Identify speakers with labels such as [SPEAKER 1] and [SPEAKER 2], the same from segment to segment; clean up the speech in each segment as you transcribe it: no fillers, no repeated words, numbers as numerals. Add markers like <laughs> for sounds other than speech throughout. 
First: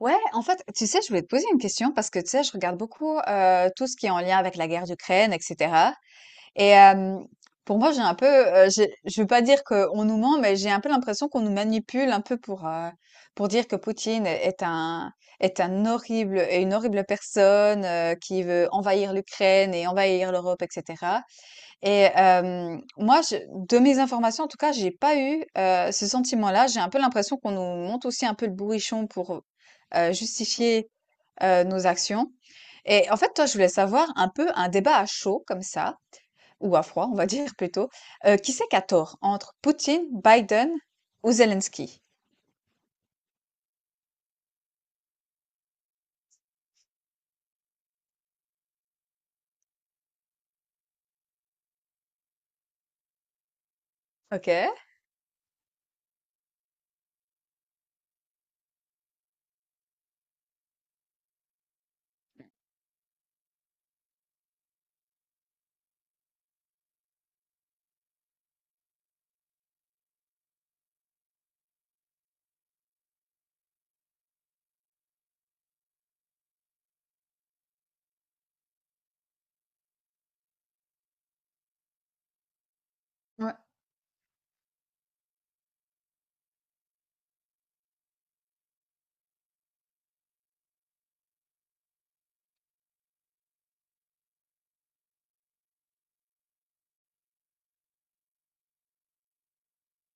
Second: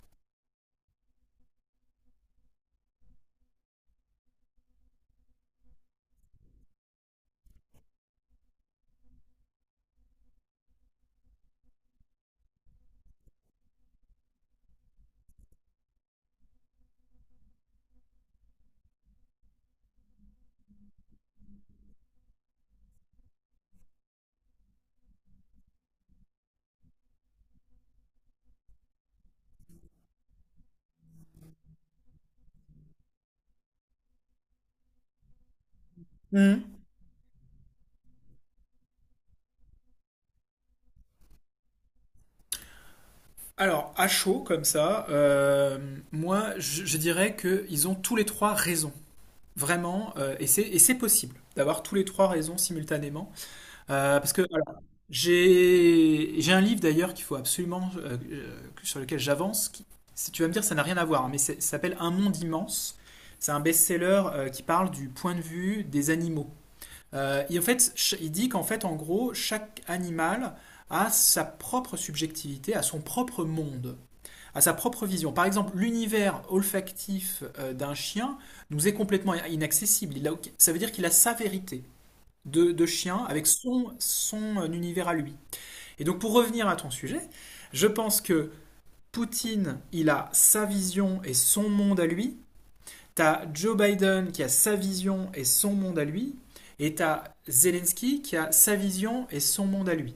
[SPEAKER 1] Ouais, en fait, tu sais, je voulais te poser une question parce que tu sais, je regarde beaucoup tout ce qui est en lien avec la guerre d'Ukraine, etc. Et euh, pour moi, j'ai un peu, je veux pas dire qu'on nous ment, mais j'ai un peu l'impression qu'on nous manipule un peu pour dire que Poutine est un horrible est une horrible personne qui veut envahir l'Ukraine et envahir l'Europe, etc. Et hem, moi, je de mes informations, en tout cas, j'ai pas eu, ce sentiment-là. J'ai un peu l'impression qu'on nous monte aussi un peu le bourrichon pour, justifier, nos actions. Et en fait, toi, je voulais savoir un peu un débat à chaud comme ça,
[SPEAKER 2] Mhm.
[SPEAKER 1] ou à froid, on va <laughs> dire plutôt. Qui c'est qui a tort entre Poutine, Biden ou Zelensky?
[SPEAKER 2] Alors, à chaud comme ça, moi, je dirais qu'ils ont tous les trois raison. Vraiment, et c'est possible d'avoir tous les trois raisons simultanément. Parce que,
[SPEAKER 1] OK.
[SPEAKER 2] alors, j'ai un livre d'ailleurs qu'il faut absolument, sur lequel j'avance. Si tu vas me dire, ça n'a rien à voir, hein, ça s'appelle Un monde immense. C'est un best-seller qui parle du point de vue des animaux. Et en fait, il dit qu'en fait, en gros, chaque animal a sa propre subjectivité, à son propre monde, à sa propre vision. Par exemple, l'univers olfactif d'un chien nous est complètement inaccessible. Ça veut dire qu'il a sa vérité de chien avec
[SPEAKER 1] Ouais.
[SPEAKER 2] son univers à lui. Et donc, pour revenir à ton sujet, je pense que Poutine, il a sa vision et son monde à lui. T'as Joe Biden qui a sa vision et son monde à lui, et t'as Zelensky qui a sa vision et son monde à lui.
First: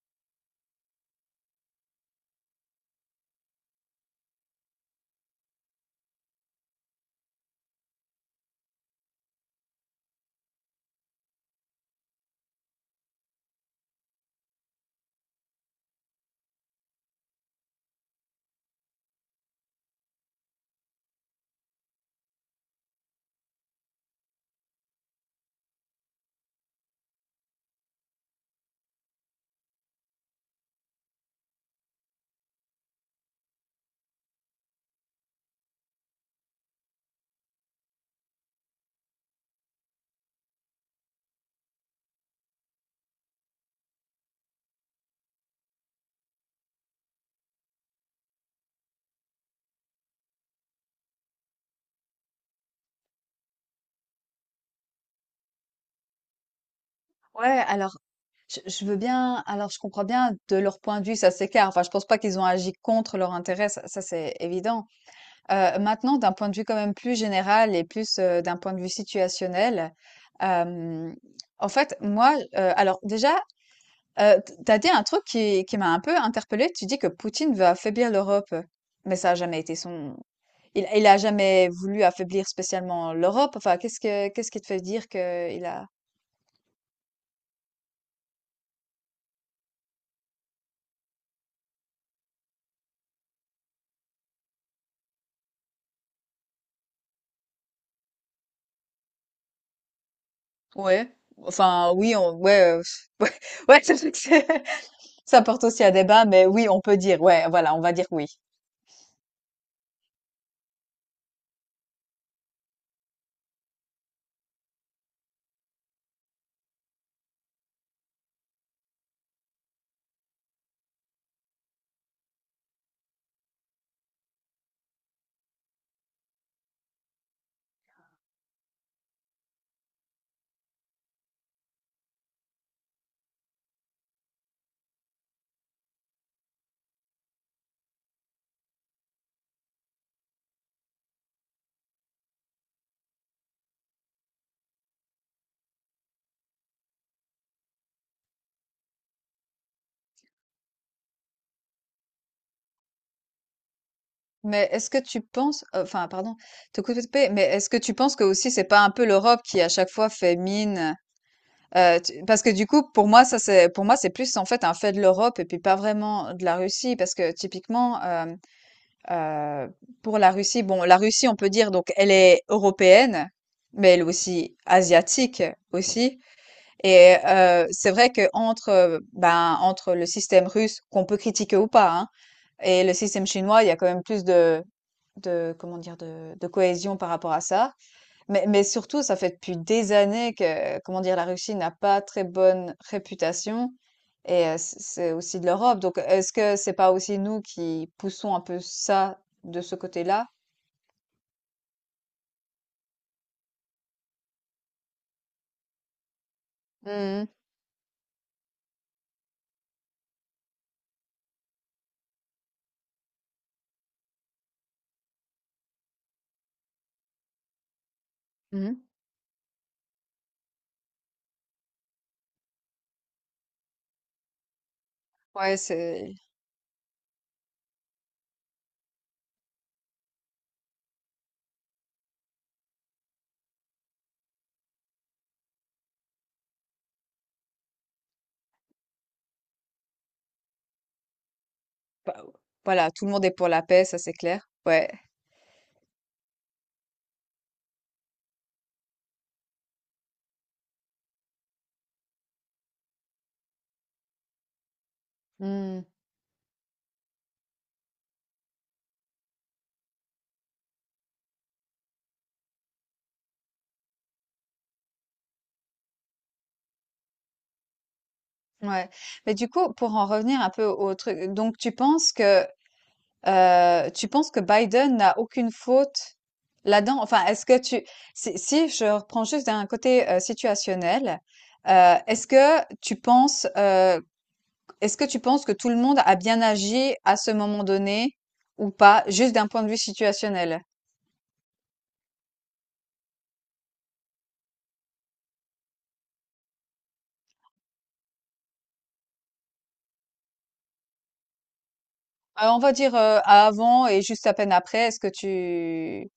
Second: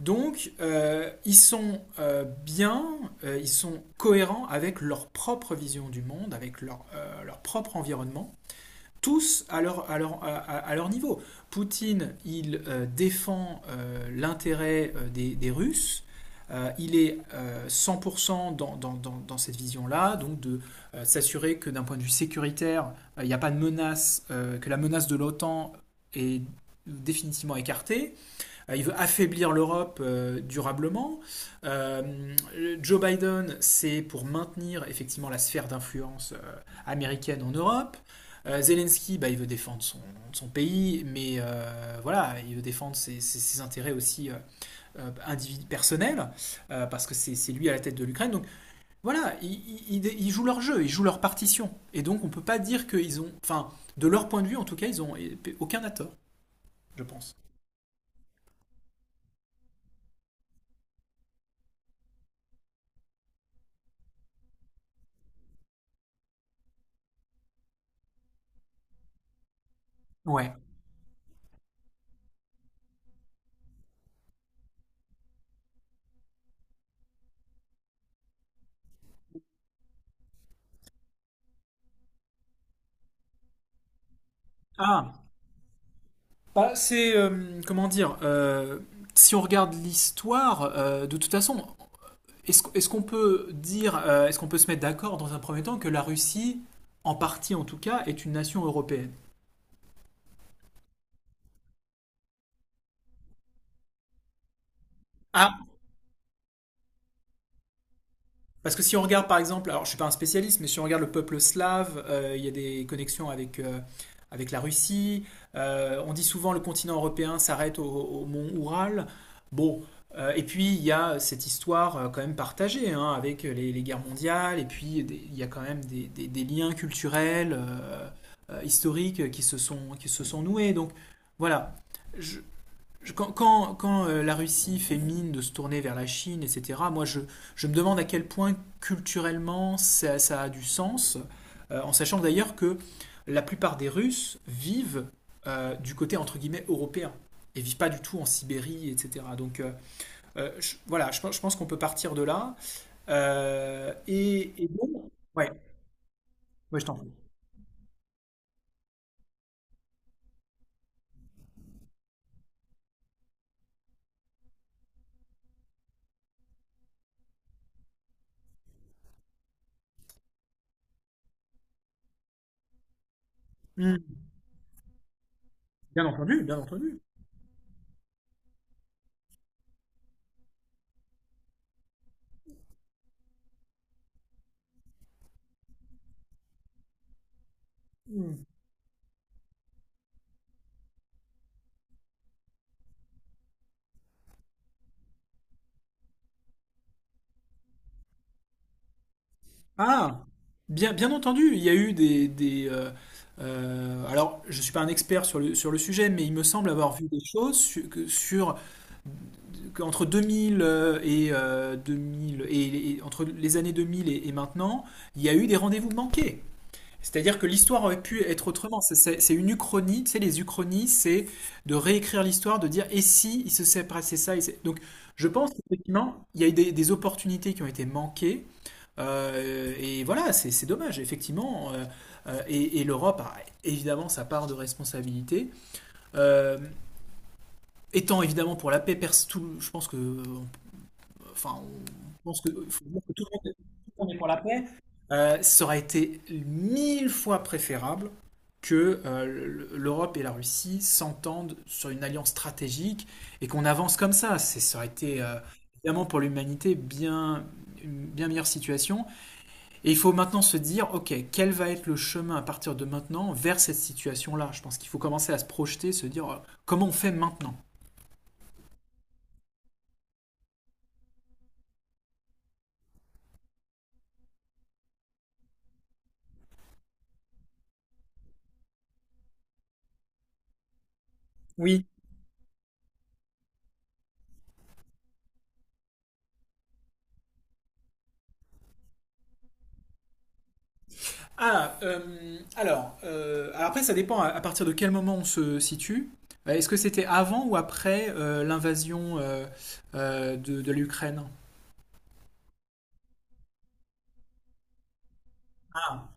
[SPEAKER 2] Donc, ils sont cohérents avec leur propre vision du monde, avec leur propre environnement tous à leur niveau. Poutine, il défend l'intérêt des Russes. Il est 100% dans cette vision-là, donc de s'assurer que d'un point de vue sécuritaire, il n'y a pas de menace, que la menace de l'OTAN est définitivement écartée, il veut affaiblir l'Europe durablement. Euh, Joe Biden, c'est pour maintenir effectivement la sphère d'influence américaine en Europe. Zelensky, bah, il veut défendre son pays, mais voilà, il veut défendre ses intérêts aussi personnels, parce que c'est lui à la tête de l'Ukraine. Donc voilà, il jouent leur jeu, ils jouent leur partition. Et donc on peut pas dire qu'ils ont, enfin, de leur point de vue en tout cas, ils ont aucun à tort, je pense.
[SPEAKER 1] Ouais, alors, je veux bien alors, je comprends bien de leur point de vue, ça s'écarte. Enfin, je pense pas qu'ils ont agi contre leur intérêt, ça c'est évident. Maintenant d'un point de vue quand même plus général et plus, d'un point de vue situationnel,
[SPEAKER 2] Ouais.
[SPEAKER 1] hem, en fait, moi, alors déjà, t tu dit un truc qui m'a un peu interpellée. Tu dis que Poutine veut affaiblir l'Europe, mais ça a jamais été son. Il a jamais voulu affaiblir spécialement l'Europe. Enfin, qu'est-ce qui te fait dire
[SPEAKER 2] Ah,
[SPEAKER 1] que il a
[SPEAKER 2] bah, c'est, comment dire, si on regarde l'histoire, de toute façon, est-ce, est-ce qu'on peut dire, est-ce qu'on peut se mettre d'accord dans un premier temps que la Russie, en partie en tout cas, est une nation européenne?
[SPEAKER 1] Ouais. Enfin, oui, on, ouais, <laughs> ouais, ouais, c'est vrai que <laughs> ça porte aussi à débat, mais oui, on peut dire, ouais, voilà, on va dire oui.
[SPEAKER 2] Parce que si on regarde par exemple, alors je suis pas un spécialiste, mais si on regarde le peuple slave, il y a des connexions avec la Russie. On dit souvent le continent européen s'arrête au mont Oural. Bon, et puis il y a cette histoire quand même partagée hein, avec les guerres mondiales, et puis il y a quand même des liens culturels, historiques qui se sont noués. Donc voilà, je, quand la Russie fait mine de se tourner vers la Chine, etc., moi je me demande à quel point culturellement ça a du sens, en sachant d'ailleurs que la plupart des Russes vivent du côté entre guillemets européen et vivent pas du tout en Sibérie, etc. Donc voilà, je pense qu'on peut partir de là. Et
[SPEAKER 1] Mais est-ce que
[SPEAKER 2] bon.
[SPEAKER 1] tu penses, enfin, pardon, te couper, mais est-ce que tu penses que aussi c'est pas un peu l'Europe qui à chaque fois fait mine, parce que du coup, pour moi, pour moi, c'est plus en fait un fait de l'Europe et puis pas vraiment de la Russie, parce que typiquement, Euh, pour la Russie, bon, la Russie, on peut dire, donc, elle est européenne, mais
[SPEAKER 2] Hmm,
[SPEAKER 1] elle est aussi asiatique
[SPEAKER 2] bien
[SPEAKER 1] aussi.
[SPEAKER 2] entendu, bien entendu.
[SPEAKER 1] Et c'est vrai que entre, ben, entre le système russe, qu'on peut critiquer ou pas, hein, et le système chinois, il y a quand même plus de comment dire, de cohésion par rapport à ça.
[SPEAKER 2] Hmm.
[SPEAKER 1] Mais surtout, ça fait depuis des années que, comment dire, la Russie n'a pas très bonne réputation et c'est aussi de l'Europe. Donc est-ce que c'est pas aussi nous qui poussons un peu ça, de ce
[SPEAKER 2] Ah,
[SPEAKER 1] côté-là?
[SPEAKER 2] bien, bien entendu, il y a eu alors, je ne suis pas un expert sur sur le sujet, mais il me semble avoir vu des
[SPEAKER 1] Mmh mh.
[SPEAKER 2] choses sur, qu'entre 2000 et entre les années 2000 et maintenant, il y a eu des rendez-vous manqués. C'est-à-dire que l'histoire aurait pu être
[SPEAKER 1] Mmh
[SPEAKER 2] autrement. C'est une uchronie. Tu sais, les uchronies, c'est de réécrire l'histoire, de dire et si il se serait passé ça. Donc, je pense
[SPEAKER 1] Ouais, c'est
[SPEAKER 2] qu'effectivement, il y a eu des opportunités qui ont été manquées et voilà, c'est dommage, effectivement. Et l'Europe a évidemment sa part de responsabilité. Euh, Étant évidemment pour la paix, je pense que, enfin, on
[SPEAKER 1] bah,
[SPEAKER 2] pense que, faut
[SPEAKER 1] voilà,
[SPEAKER 2] dire
[SPEAKER 1] tout le
[SPEAKER 2] que
[SPEAKER 1] monde est pour la paix,
[SPEAKER 2] tout
[SPEAKER 1] ça,
[SPEAKER 2] le
[SPEAKER 1] c'est
[SPEAKER 2] monde est pour la
[SPEAKER 1] clair.
[SPEAKER 2] paix.
[SPEAKER 1] Ouais.
[SPEAKER 2] Ça aurait été mille fois préférable que l'Europe et la Russie s'entendent sur une alliance stratégique et qu'on avance comme ça. Ça aurait été
[SPEAKER 1] Mmh.
[SPEAKER 2] évidemment pour l'humanité bien une bien meilleure situation. Et il faut maintenant se dire, ok, quel va être le chemin à partir de maintenant vers cette situation-là. Je pense qu'il faut commencer à se projeter, se dire, comment on fait maintenant.
[SPEAKER 1] Ouais. Mais du coup, pour en revenir un peu au truc, donc tu penses que Biden n'a aucune faute là-dedans? Enfin, est-ce que tu si si je reprends juste d'un côté, situationnel,
[SPEAKER 2] Oui.
[SPEAKER 1] est-ce que tu penses, est-ce que tu penses que tout le monde a bien agi à ce moment donné ou pas, juste d'un point de vue situationnel?
[SPEAKER 2] Ah, alors après, ça dépend à partir de quel moment on se situe. Est-ce que c'était avant ou après l'invasion de l'Ukraine.
[SPEAKER 1] On va dire, avant et juste à peine après, est-ce que
[SPEAKER 2] Ah.
[SPEAKER 1] tu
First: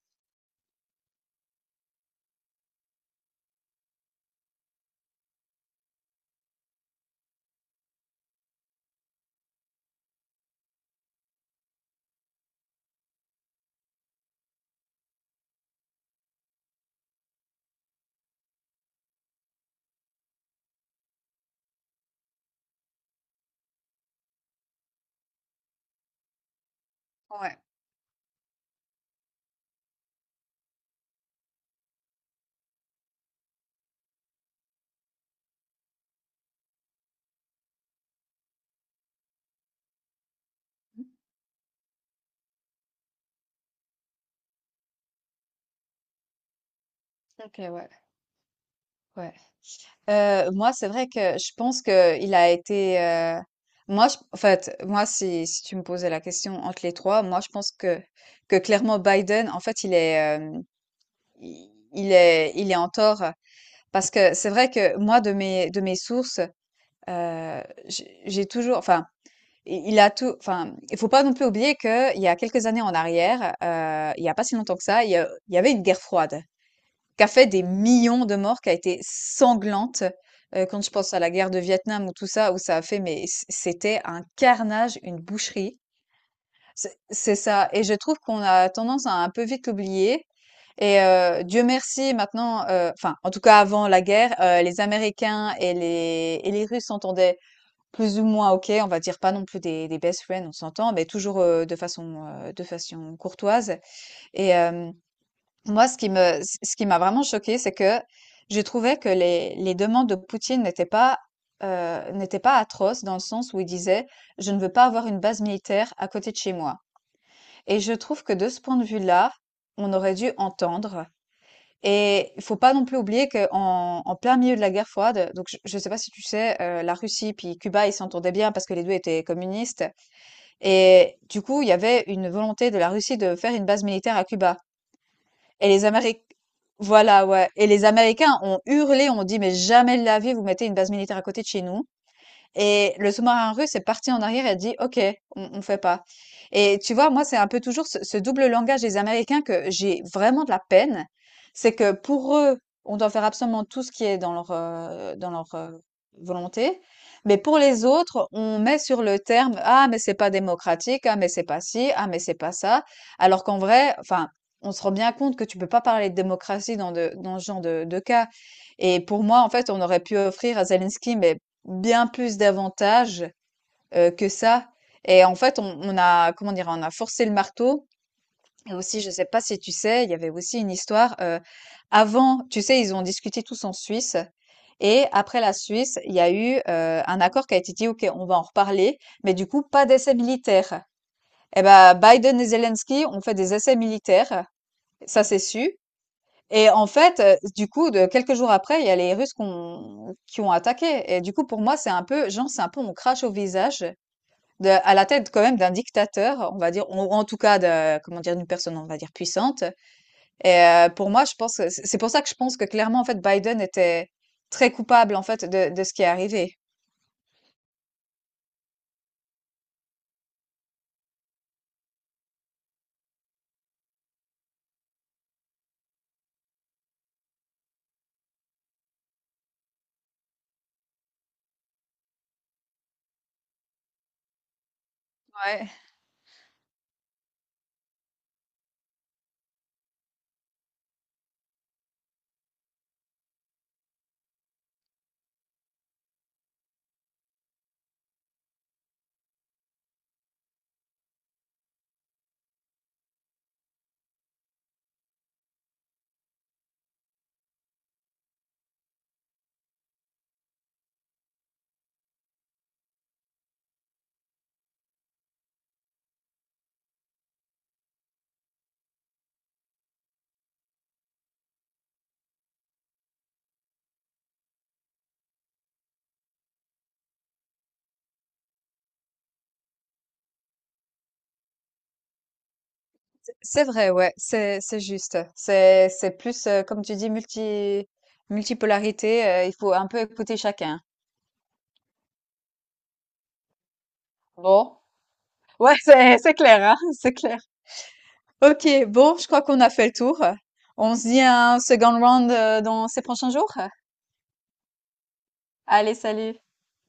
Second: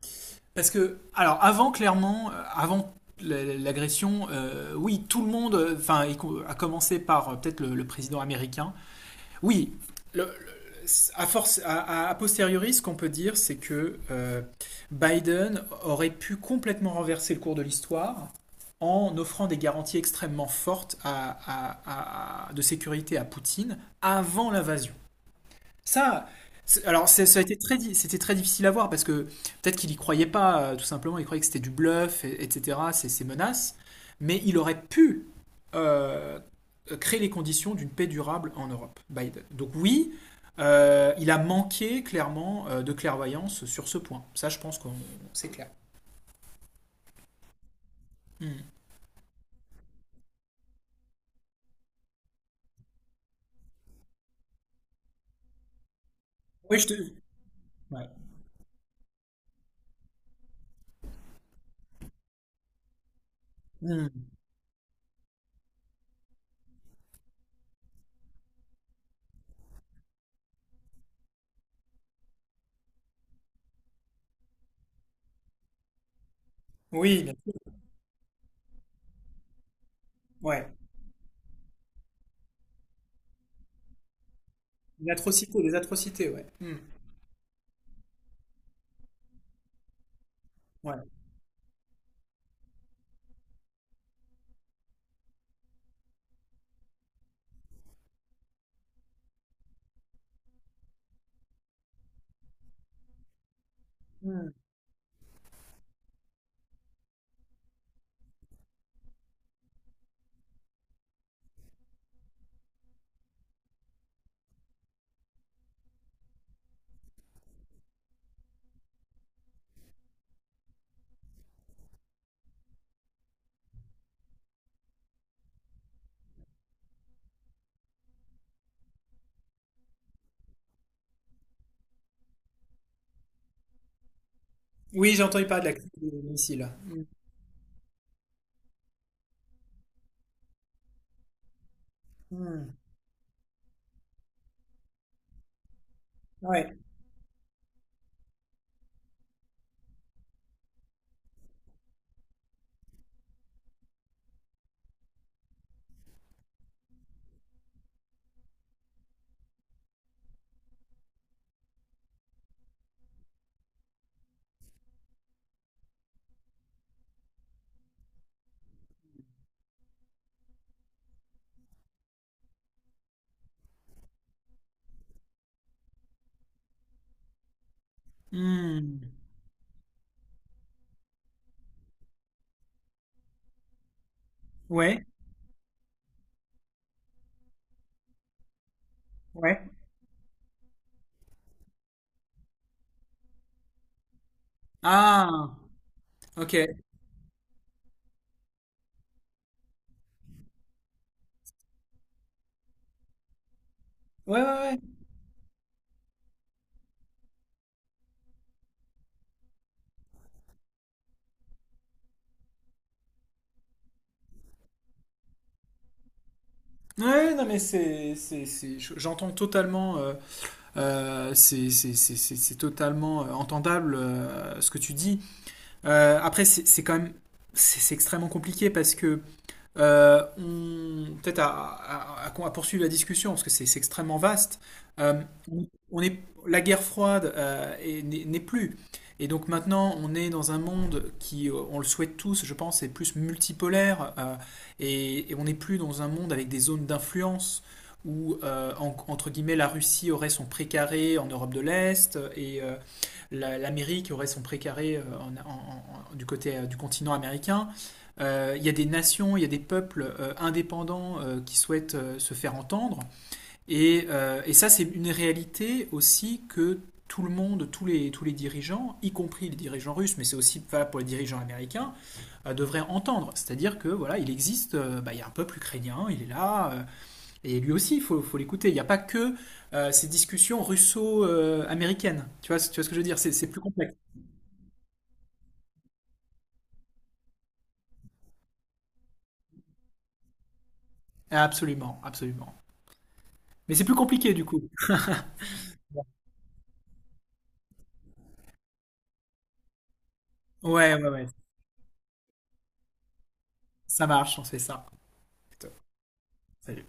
[SPEAKER 2] Parce que, alors, avant, clairement, avant l'agression, oui, tout le monde, enfin, à commencer par peut-être le président américain, oui, le- à force, a posteriori, ce qu'on peut dire, c'est que Biden aurait pu complètement renverser le cours de l'histoire en offrant des garanties extrêmement fortes de sécurité à Poutine avant l'invasion. Ça, ça a été
[SPEAKER 1] Ouais,
[SPEAKER 2] c'était très difficile à voir parce que peut-être qu'il y croyait pas, tout simplement, il croyait que c'était du bluff, etc., ces menaces, mais il aurait pu euh, créer les conditions d'une paix durable en Europe, Biden. Donc oui, il a manqué clairement de clairvoyance sur ce point. Ça, je pense qu'on c'est clair.
[SPEAKER 1] OK, ouais,
[SPEAKER 2] Hmm.
[SPEAKER 1] ouais. Moi, c'est vrai que je pense que il a été. En fait, moi, si, si tu me posais la question
[SPEAKER 2] Oui,
[SPEAKER 1] entre
[SPEAKER 2] je
[SPEAKER 1] les
[SPEAKER 2] te.
[SPEAKER 1] trois, moi, je pense
[SPEAKER 2] Ouais.
[SPEAKER 1] que clairement Biden, en fait, il est il est en tort
[SPEAKER 2] Hmm.
[SPEAKER 1] parce que c'est vrai que moi, de mes sources, j'ai toujours, enfin, il a tout, enfin, il faut pas non plus oublier que il y a quelques années en arrière, il y a pas si longtemps que ça, il y avait une guerre froide
[SPEAKER 2] Oui,
[SPEAKER 1] qui a
[SPEAKER 2] bien
[SPEAKER 1] fait
[SPEAKER 2] sûr.
[SPEAKER 1] des millions de morts, qui a été sanglante.
[SPEAKER 2] Ouais.
[SPEAKER 1] Quand je pense à la guerre de Vietnam ou tout ça, où ça a fait, mais c'était un carnage,
[SPEAKER 2] Une
[SPEAKER 1] une
[SPEAKER 2] atrocité, des
[SPEAKER 1] boucherie.
[SPEAKER 2] atrocités, ouais. Hmm.
[SPEAKER 1] C'est ça. Et je trouve qu'on a tendance à un peu vite l'oublier. Et
[SPEAKER 2] Ouais.
[SPEAKER 1] Dieu merci, maintenant, enfin, en tout cas avant la guerre, les Américains et les Russes s'entendaient plus ou moins ok. On va dire pas non plus des best friends, on s'entend, mais toujours de façon courtoise.
[SPEAKER 2] Hmm.
[SPEAKER 1] Et, moi, ce qui m'a vraiment choquée, c'est que j'ai trouvé que les demandes de Poutine n'étaient pas atroces dans le sens où il disait, je ne veux pas avoir une base militaire à côté de chez moi. Et je trouve que de ce point de vue-là, on aurait dû entendre. Et il faut pas non plus oublier qu'en en plein milieu de la guerre froide, donc je ne sais pas si tu sais, la Russie puis Cuba, ils s'entendaient bien parce que les deux étaient communistes. Et du coup, il y avait une volonté de la Russie de faire une base militaire à Cuba.
[SPEAKER 2] Oui, j'ai entendu parler
[SPEAKER 1] Et
[SPEAKER 2] de la
[SPEAKER 1] les
[SPEAKER 2] crise des
[SPEAKER 1] Améric
[SPEAKER 2] missiles.
[SPEAKER 1] voilà, ouais. Et les Américains ont hurlé, ont dit: «Mais jamais de la vie, vous mettez une base militaire à côté de chez nous».
[SPEAKER 2] Hmm.
[SPEAKER 1] Et le sous-marin russe est parti en arrière et a dit, OK, on fait pas.
[SPEAKER 2] Ouais.
[SPEAKER 1] Et tu vois, moi, c'est un peu toujours ce double langage des Américains que j'ai vraiment de la peine. C'est que pour eux, on doit faire absolument tout ce qui est dans leur, volonté. Mais pour les autres, on met sur le terme, ah, mais c'est pas démocratique, ah, mais c'est pas ci, ah, mais c'est pas ça. Alors qu'en vrai, enfin, on se rend bien compte que tu peux pas parler de démocratie dans ce genre de cas. Et pour moi, en fait, on aurait pu offrir à Zelensky, mais bien plus d'avantages, que ça et en fait, on a comment dire? On a forcé le marteau et
[SPEAKER 2] Hmm.
[SPEAKER 1] aussi, je sais pas si tu sais, il y avait aussi une histoire, avant tu sais, ils ont discuté tous en Suisse
[SPEAKER 2] Ouais,
[SPEAKER 1] et après la Suisse, il y a eu, un accord qui a été dit: «OK, on va en reparler, mais du
[SPEAKER 2] ouais.
[SPEAKER 1] coup, pas d'essais militaires». Et ben, Biden et Zelensky ont fait des essais militaires, ça c'est
[SPEAKER 2] Ah,
[SPEAKER 1] sûr
[SPEAKER 2] ok.
[SPEAKER 1] et
[SPEAKER 2] Ouais,
[SPEAKER 1] en fait, du coup, de quelques jours après, il y a les Russes qu'on qui ont attaqué et du coup, pour moi, c'est un peu genre, c'est un peu on crache au visage
[SPEAKER 2] ouais,
[SPEAKER 1] de
[SPEAKER 2] ouais.
[SPEAKER 1] à la tête quand même d'un dictateur, on va dire, ou en tout cas de comment dire? D'une personne, on va dire, puissante et pour moi, je pense, c'est pour ça que je pense que clairement, en fait, Biden était très coupable, en fait, de ce qui est arrivé.
[SPEAKER 2] Ouais, non, mais j'entends totalement, c'est totalement entendable ce que tu dis. Après, c'est quand même c'est extrêmement compliqué parce que on peut-être à poursuivre la discussion parce que c'est extrêmement vaste. Euh, on
[SPEAKER 1] Ouais,
[SPEAKER 2] on est La guerre froide n'est plus. Et donc maintenant, on est dans un monde qui, on le souhaite tous, je pense, est plus multipolaire et on n'est plus dans un monde avec des zones d'influence où, entre guillemets, la Russie aurait son pré carré en Europe de l'Est et l'Amérique aurait son précaré du côté du continent américain. Il y a des nations, il y a des peuples indépendants qui souhaitent se faire entendre. Et ça, c'est une réalité aussi que tout le monde, tous les dirigeants, y compris les dirigeants russes, mais c'est aussi valable pour les dirigeants américains, devraient entendre. C'est-à-dire que voilà, il existe, bah, il y a un peuple ukrainien, il est là, et lui aussi, il faut l'écouter. Il n'y a pas que ces discussions russo-américaines. Tu vois ce que je veux dire? C'est plus
[SPEAKER 1] c'est vrai,
[SPEAKER 2] complexe.
[SPEAKER 1] ouais, c'est juste. C'est plus comme tu dis multipolarité, il faut un peu écouter chacun.
[SPEAKER 2] Absolument, absolument. Mais c'est plus compliqué du coup.
[SPEAKER 1] Bon, ouais, <laughs> c'est clair, hein, <laughs> c'est clair. OK, bon, je crois qu'on a fait le tour.
[SPEAKER 2] Ouais,
[SPEAKER 1] On se
[SPEAKER 2] ouais,
[SPEAKER 1] dit
[SPEAKER 2] ouais.
[SPEAKER 1] un second round dans ces prochains jours.
[SPEAKER 2] Ça marche, on se fait ça. Plutôt.
[SPEAKER 1] Allez, salut.
[SPEAKER 2] Salut.